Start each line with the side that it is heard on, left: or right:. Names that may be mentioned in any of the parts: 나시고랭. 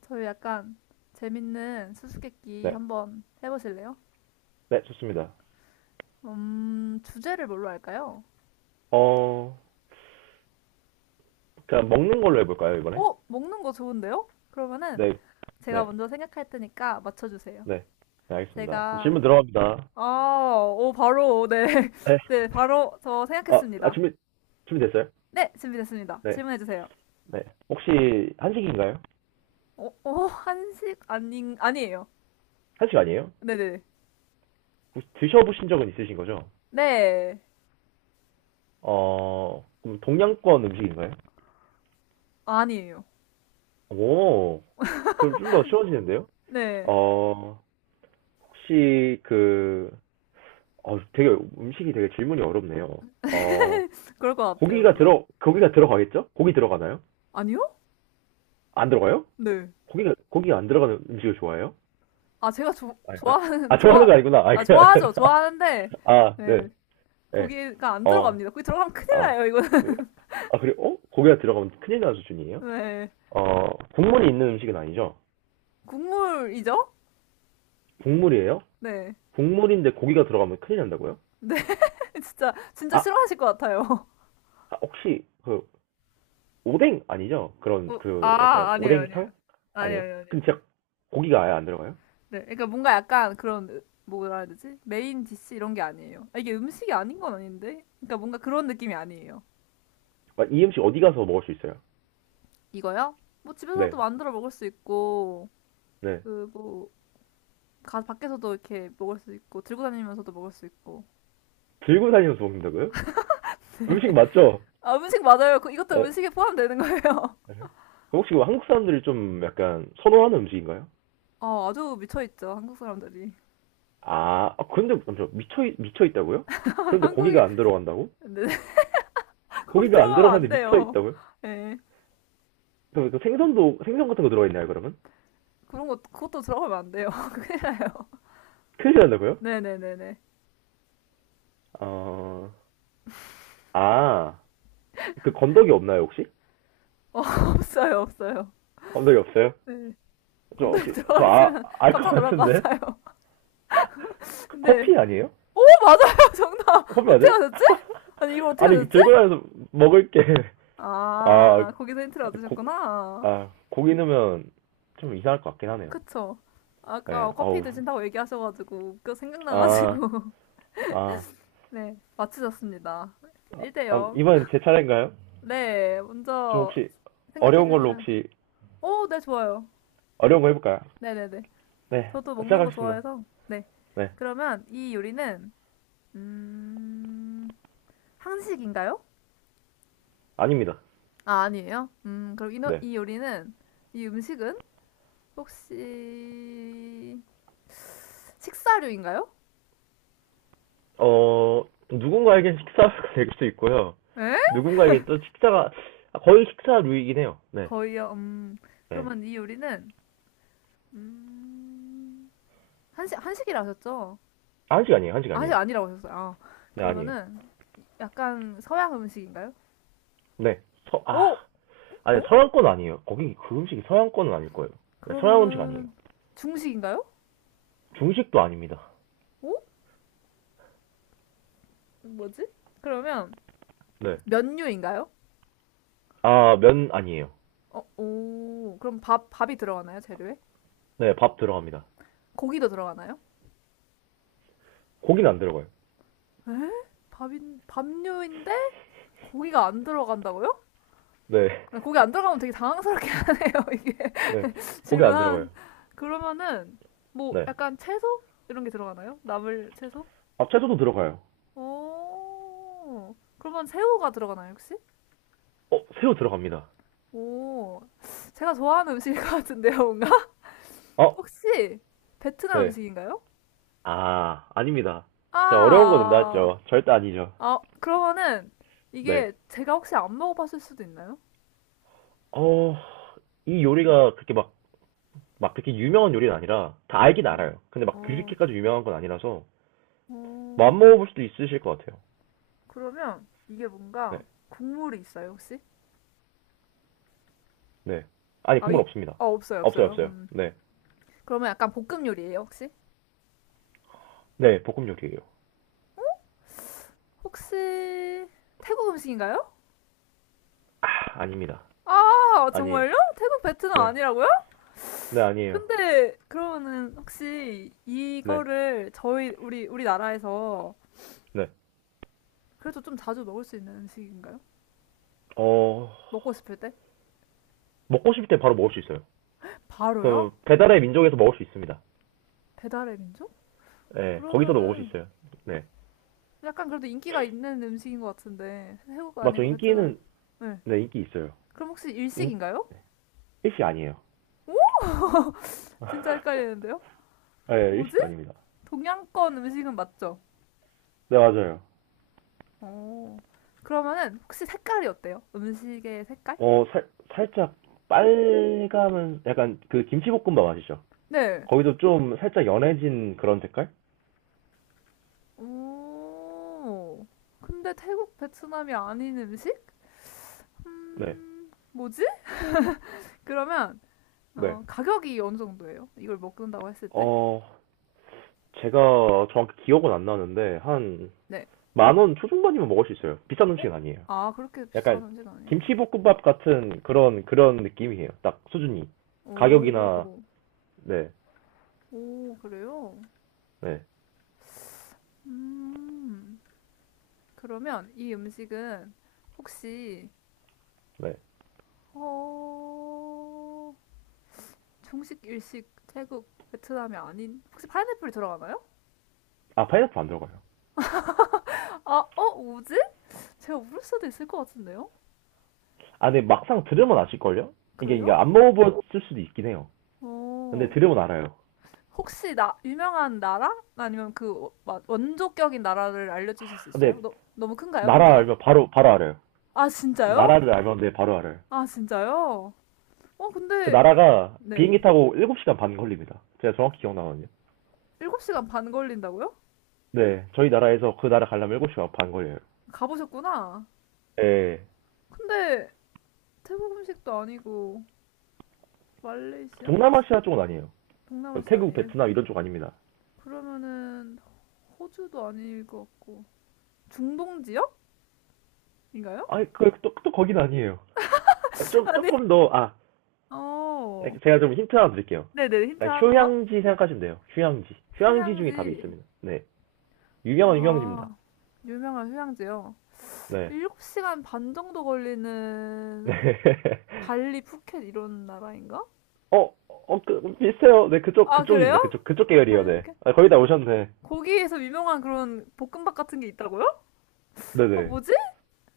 left: 저희 약간 재밌는 수수께끼
right: 네.
left: 한번 해보실래요?
right: 네, 좋습니다.
left: 주제를 뭘로 할까요?
right: 어, 그냥 먹는 걸로 해볼까요, 이번에?
left: 먹는 거 좋은데요? 그러면은
right: 네,
left: 제가
right: 네,
left: 먼저 생각할 테니까 맞춰주세요.
right: 네. 네, 알겠습니다. 그럼
left: 제가,
right: 질문 들어갑니다.
left: 아, 오, 바로, 네.
right: 네.
left: 네, 바로 저
right: 아, 아,
left: 생각했습니다.
right: 준비됐어요?
left: 네, 준비됐습니다.
right: 네,
left: 질문해주세요.
right: 네. 혹시 한식인가요?
left: 한식? 아니에요.
right: 한식 아니에요?
left: 네네. 네,
right: 혹시 드셔보신 적은 있으신 거죠?
left: 네. 네,
right: 그럼 동양권 음식인가요?
left: 아니에요.
right: 오, 그럼 좀 더 쉬워지는데요?
left: 네,
right: 어, 혹시 그, 되게 음식이 되게 질문이 어렵네요. 어,
left: 그럴 것 같아요, 뭔가.
right: 고기가 들어가겠죠? 고기 들어가나요?
left: 아니요?
right: 안 들어가요?
left: 네.
right: 고기 안 들어가는 음식을 좋아해요?
left: 아, 제가
right: 아, 아,
left: 좋아하는,
right: 아, 좋아하는
left: 좋아,
right: 거 아니구나. 아,
left: 아,
right: 그냥
left: 좋아하죠. 좋아하는데,
right: 아,
left: 네.
right: 네, 네,
left: 고기가 안
right: 어,
left: 들어갑니다. 고기 들어가면 큰일
right: 아,
left: 나요, 이거는.
right: 으, 아 그리고 어? 고기가 들어가면 큰일 나는 수준이에요?
left: 네.
right: 어, 국물이 있는 음식은 아니죠?
left: 국물이죠?
right: 국물이에요?
left: 네.
right: 국물인데 고기가 들어가면 큰일 난다고요?
left: 네, 진짜
right: 아, 아,
left: 싫어하실 것 같아요.
right: 혹시 그 오뎅 아니죠? 그런
left: 어,
right: 그 약간
left: 아, 아니에요.
right: 오뎅탕 아니에요?
left: 아니에요.
right: 근데
left: 아니에요.
right: 진짜 고기가 아예 안 들어가요?
left: 네. 그러니까 뭔가 약간 그런, 뭐라 해야 되지? 메인 디시 이런 게 아니에요. 아, 이게 음식이 아닌 건 아닌데? 그러니까 뭔가 그런 느낌이 아니에요.
right: 아, 이 음식 어디 가서 먹을 수 있어요?
left: 이거요? 뭐 집에서도
right: 네,
left: 만들어 먹을 수 있고,
right: 네,
left: 그, 뭐, 밖에서도 이렇게 먹을 수 있고, 들고 다니면서도 먹을 수 있고.
right: 들고
left: 그럼.
right: 다니면서 먹는다고요? 음식 맞죠?
left: 아, 음식 맞아요. 이것도
right: 아,
left: 음식에 포함되는 거예요.
right: 네. 그럼 혹시 그 한국 사람들이 좀 약간 선호하는 음식인가요?
left: 아, 아주 미쳐있죠. 한국 사람들이.
right: 아, 아, 근데 먼저 미쳐 있다고요? 그런데
left: 한국이,
right: 고기가 안 들어간다고?
left: 근데 거기
right: 고기가 안
left: 들어가면 안
right: 들어가는데 미쳐
left: 돼요.
right: 있다고요?
left: 예.
right: 그럼 생선 같은 거 들어가 있나요, 그러면?
left: 그런 거 그것도 들어가면 안 돼요. 큰일 나요.
right: 큰일 난다고요?
left: 네네네네.
right: 어, 아, 그 건더기 없나요, 혹시?
left: 어, 없어요.
right: 건더기 없어요?
left: 네.
right: 저
left: 건더기
right: 혹시
left: 들어가
right: 저 아,
left: 있으면
right: 알 것
left: 깜짝 놀랄 것
right: 같은데?
left: 같아요.
right: 그
left: 근데,
right: 커피 아니에요?
left: 오, 맞아요! 정답!
right: 커피 아니
left: 어떻게
right: 요
left: 하셨지? 아니, 이걸 어떻게
right: 아니
left: 하셨지?
right: 들고 다녀서 먹을 게 아,
left: 아, 거기서 힌트를
right: 고,
left: 얻으셨구나.
right: 아 고기 넣으면 좀 이상할 것 같긴 하네요.
left: 그쵸.
right: 네,
left: 아까 커피
right: 어우.
left: 드신다고 얘기하셔가지고, 그
right: 아,
left: 생각나가지고.
right: 아,
left: 네, 맞추셨습니다.
right: 아,
left: 1대
right: 아,
left: 0.
right: 이번엔 제 차례인가요?
left: 네,
right: 좀
left: 먼저
right: 혹시
left: 생각해
right: 어려운 걸로
left: 주시면.
right: 혹시
left: 오, 네, 좋아요.
right: 어려운 거 해볼까요?
left: 네네네.
right: 네,
left: 저도 먹는 거
right: 시작하겠습니다.
left: 좋아해서. 네.
right: 네,
left: 그러면 이 요리는, 음, 한식인가요?
right: 아닙니다.
left: 아, 아니에요. 그럼 이,
right: 네.
left: 이 요리는, 이 음식은 혹시 식사류인가요?
right: 어, 누군가에겐 식사가 될 수도 있고요.
left: 에?
right: 누군가에겐 또 식사가, 아, 거의 식사 류이긴 해요. 네.
left: 거의요.
right: 네.
left: 그러면 이 요리는, 음, 한식이라 하셨죠?
right: 한식 아니에요. 한식
left: 아,
right: 아니에요.
left: 한식 아니라고 하셨어요. 아,
right: 네, 아니에요.
left: 그러면은, 약간 서양 음식인가요?
right: 네. 아,
left: 오!
right: 아니,
left: 어?
right: 서양권 아니에요. 거기 그 음식이 서양권은 아닐 거예요. 네, 서양 음식 아니에요.
left: 그러면 중식인가요?
right: 중식도 아닙니다.
left: 오? 뭐지? 그러면
right: 네.
left: 면류인가요?
right: 아, 면 아니에요.
left: 오. 그럼 밥이 들어가나요? 재료에?
right: 네, 밥 들어갑니다.
left: 고기도 들어가나요?
right: 고기는 안 들어가요.
left: 에? 밥류인데 고기가 안 들어간다고요?
right: 네,
left: 아, 고기 안 들어가면 되게 당황스럽게 하네요, 이게.
right: 네, 고기 안
left: 질문한.
right: 들어가요.
left: 그러면은 뭐
right: 네,
left: 약간 채소? 이런 게 들어가나요? 나물 채소?
right: 아, 채소도 들어가요.
left: 오. 그러면 새우가 들어가나요, 혹시?
right: 어, 새우 들어갑니다.
left: 오, 제가 좋아하는 음식일 것 같은데요, 뭔가?
right: 어,
left: 혹시 베트남
right: 네,
left: 음식인가요?
right: 아, 아닙니다. 제가 어려운 거는
left: 아,
right: 나왔죠. 절대 아니죠.
left: 아, 그러면은
right: 네,
left: 이게 제가 혹시 안 먹어봤을 수도 있나요?
right: 어, 이 요리가 그렇게 막, 막 그렇게 유명한 요리는 아니라 다 알긴
left: 어,
right: 알아요. 근데 막
left: 어,
right: 그렇게까지 유명한 건 아니라서 맘
left: 어,
right: 안 먹어볼 수도 있으실 것 같아요.
left: 그러면 이게
right: 네,
left: 뭔가 국물이 있어요, 혹시?
right: 네, 아니
left: 아,
right: 국물
left: 이,
right: 없습니다.
left: 아,
right: 없어요,
left: 없어요.
right: 없어요. 네,
left: 그러면 약간 볶음 요리예요, 혹시?
right: 네, 볶음 요리예요.
left: 혹시 태국 음식인가요?
right: 아, 아닙니다.
left: 아,
right: 아니에요.
left: 정말요? 태국 베트남
right: 네,
left: 아니라고요?
right: 네, 아니에요.
left: 근데 그러면은 혹시
right: 네,
left: 이거를 저희 우리 우리나라에서
right: 네,
left: 그래도 좀 자주 먹을 수 있는 음식인가요?
right: 어.
left: 먹고 싶을 때?
right: 먹고 싶을 때 바로 먹을 수 있어요.
left: 바로요?
right: 그 배달의 민족에서 먹을 수 있습니다.
left: 배달의 민족?
right: 네, 거기서도 먹을 수
left: 그러면은
right: 있어요. 네.
left: 약간 그래도 인기가 있는 음식인 것 같은데 태국
right: 맞죠?
left: 아니고 베트남.
right: 인기는
left: 네.
right: 네 인기 있어요.
left: 그럼 혹시
right: 인
left: 일식인가요?
right: 일시 아니에요.
left: 진짜 헷갈리는데요?
right: 네,
left: 뭐지?
right: 일시도 아닙니다.
left: 동양권 음식은 맞죠?
right: 네 맞아요.
left: 어. 그러면은 혹시 색깔이 어때요? 음식의 색깔?
right: 어 살짝 빨감은 약간 그 김치볶음밥 아시죠?
left: 네.
right: 거기도 좀 살짝 연해진 그런 색깔?
left: 오, 근데 태국, 베트남이 아닌 음식?
right: 네,
left: 뭐지? 그러면
right: 네.
left: 가격이 어느 정도예요? 이걸 먹는다고 했을 때?
right: 어 제가 정확히 기억은 안 나는데 한
left: 네.
right: 만 원 초중반이면 먹을 수 있어요. 비싼
left: 어?
right: 음식은 아니에요.
left: 아, 그렇게 비싼
right: 약간
left: 음식 아니고.
right: 김치볶음밥 같은 그런 느낌이에요. 딱 수준이. 가격이나
left: 오,
right: 네,
left: 오, 그래요?
right: 네,
left: 음, 그러면 이 음식은 혹시
right: 네.
left: 어, 중식, 일식, 태국, 베트남이 아닌 혹시 파인애플이 들어가나요?
right: 아 파인애플 안 들어가요.
left: 아, 뭐지? 제가 모를 수도 있을 것 같은데요?
right: 아, 근데 막상 들으면 아실걸요? 이게
left: 그래요?
right: 안 먹어봤을 수도 있긴 해요. 근데
left: 오.
right: 들으면 알아요.
left: 혹시 나 유명한 나라? 아니면 그 막 원조격인 나라를 알려주실 수 있어요?
right: 근데
left: 너무 큰가요,
right: 나라
left: 힌트가?
right: 알면 바로 알아요.
left: 아, 진짜요?
right: 나라를 알면 네 바로 알아요.
left: 아, 진짜요? 어,
right: 그
left: 근데
right: 나라가
left: 네.
right: 비행기 타고 7시간 반 걸립니다. 제가 정확히 기억나거든요.
left: 7시간 반 걸린다고요?
right: 네, 저희 나라에서 그 나라 가려면 7시간 반 걸려요.
left: 가보셨구나.
right: 예,
left: 근데 태국 음식도 아니고 말레이시아?
right: 동남아시아 쪽은 아니에요. 그
left: 동남아시아
right: 태국,
left: 아니에요?
right: 베트남 이런 쪽 아닙니다.
left: 그러면은 호주도 아닐 것 같고 중동 지역인가요?
right: 아니, 그, 또 거긴 아니에요. 아, 좀,
left: 아니.
right: 조금 더, 아,
left: 어.
right: 제가 좀 힌트 하나 드릴게요.
left: 네네, 힌트
right: 약간
left: 한번.
right: 휴양지 생각하시면 돼요. 휴양지. 휴양지 중에 답이
left: 휴양지.
right: 있습니다. 네. 유명한
left: 아,
right: 휴양지입니다.
left: 유명한 휴양지요.
right: 네.
left: 7시간 반 정도
right: 네.
left: 걸리는 발리, 푸켓 이런 나라인가?
right: 어, 어, 그, 비슷해요. 네,
left: 아, 그래요?
right: 그쪽입니다. 그쪽 계열이에요.
left: 발리,
right: 네.
left: 푸켓?
right: 아, 거의 다 오셨네.
left: 거기에서 유명한 그런 볶음밥 같은 게 있다고요? 아,
right: 네네.
left: 뭐지?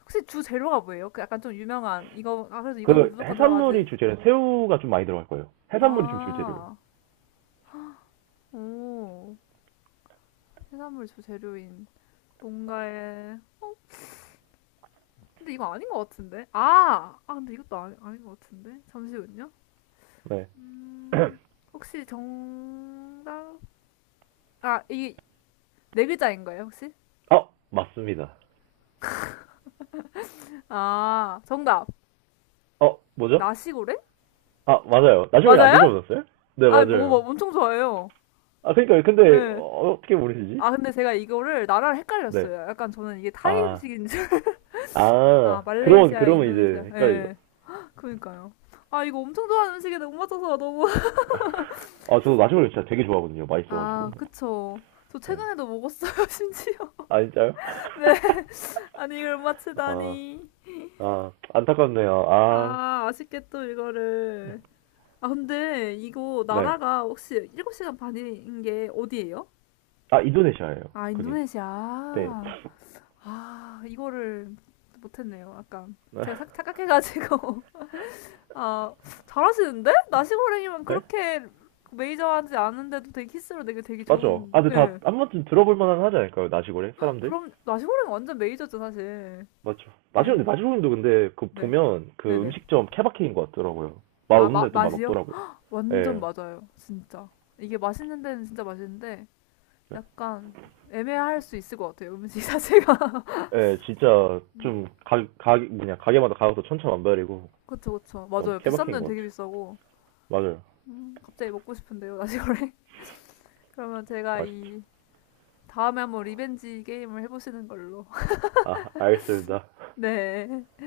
left: 혹시 주 재료가 뭐예요? 그 약간 좀 유명한 이거 아 그래서 이건
right: 그,
left: 무조건
right: 해산물이
left: 들어가지.
right: 주재료는 새우가 좀 많이 들어갈 거예요. 해산물이 좀 주재료예요.
left: 아, 오, 해산물 주 재료인 뭔가에 근데 이거 아닌 것 같은데? 아, 아 근데 이것도 아니, 아닌 것 같은데? 잠시만요.
right: 네.
left: 음, 혹시 정답? 아, 이게 네 글자인 거예요, 혹시?
right: 어, 맞습니다.
left: 아, 정답.
right: 어, 뭐죠?
left: 나시고래?
right: 아, 맞아요. 나중에 안
left: 맞아요?
right: 드셔보셨어요? 네,
left: 아, 뭐,
right: 맞아요.
left: 엄청 좋아해요.
right: 아, 그러니까 근데
left: 예.
right: 어, 어떻게 모르시지?
left: 아, 근데 제가 이거를 나라를
right: 네.
left: 헷갈렸어요. 약간 저는 이게 타이
right: 아,
left: 음식인 줄. 아,
right: 아,
left: 말레이시아,
right: 그러면 이제
left: 인도네시아.
right: 헷갈리죠.
left: 예. 그니까요. 아, 이거 엄청 좋아하는 음식인데 못 맞춰서 너무.
right: 아, 저도 나시고를 진짜 되게 좋아하거든요.
left: 아,
right: 맛있어가지고.
left: 그쵸. 저
right: 네.
left: 최근에도 먹었어요, 심지어.
right: 아, 진짜요?
left: 네. 아니, 이걸 못
right: 아,
left: 맞히다니.
right: 아, 안타깝네요. 아,
left: 아, 아쉽겠죠, 이거를. 아, 근데 이거
right: 네.
left: 나라가 혹시 7시간 반인 게 어디예요?
right: 아, 인도네시아예요.
left: 아,
right: 그게.
left: 인도네시아.
right: 네.
left: 아, 이거를 못했네요. 아까 제가 착각해가지고. 아, 잘하시는데? 나시고랭이면
right: 네?
left: 그렇게 메이저하지 않은데도 되게 키스로 되게
right: 맞죠? 아,
left: 좋은.
right: 근데 다
left: 네.
right: 한 번쯤 들어볼 만한 하지 않을까요? 나시고래? 사람들?
left: 그럼 나시고랭 완전 메이저죠, 사실.
right: 맞죠.
left: 네.
right: 나시고래도 근데 그
left: 네.
right: 보면 그
left: 네네.
right: 음식점 케바케인 것 같더라고요.
left: 아,
right: 맛없는데 또
left: 맛이요?
right: 맛없더라고요.
left: 완전
right: 예.
left: 맞아요. 진짜. 이게 맛있는 데는 진짜 맛있는데
right: 네.
left: 약간 애매할 수 있을 것 같아요. 음식 자체가.
right: 예, 진짜
left: 음,
right: 좀 그냥 가게마다 가격도 천차만별이고
left: 그쵸, 그쵸.
right: 너무
left: 맞아요. 비싼
right: 케바케인
left: 데는
right: 것
left: 되게
right: 같아요.
left: 비싸고.
right: 맞아요.
left: 갑자기 먹고 싶은데요, 나시고랭. 그러면 제가
right: 맛있죠.
left: 이 다음에 한번 리벤지 게임을 해보시는 걸로.
right: 아, 알겠습니다.
left: 네.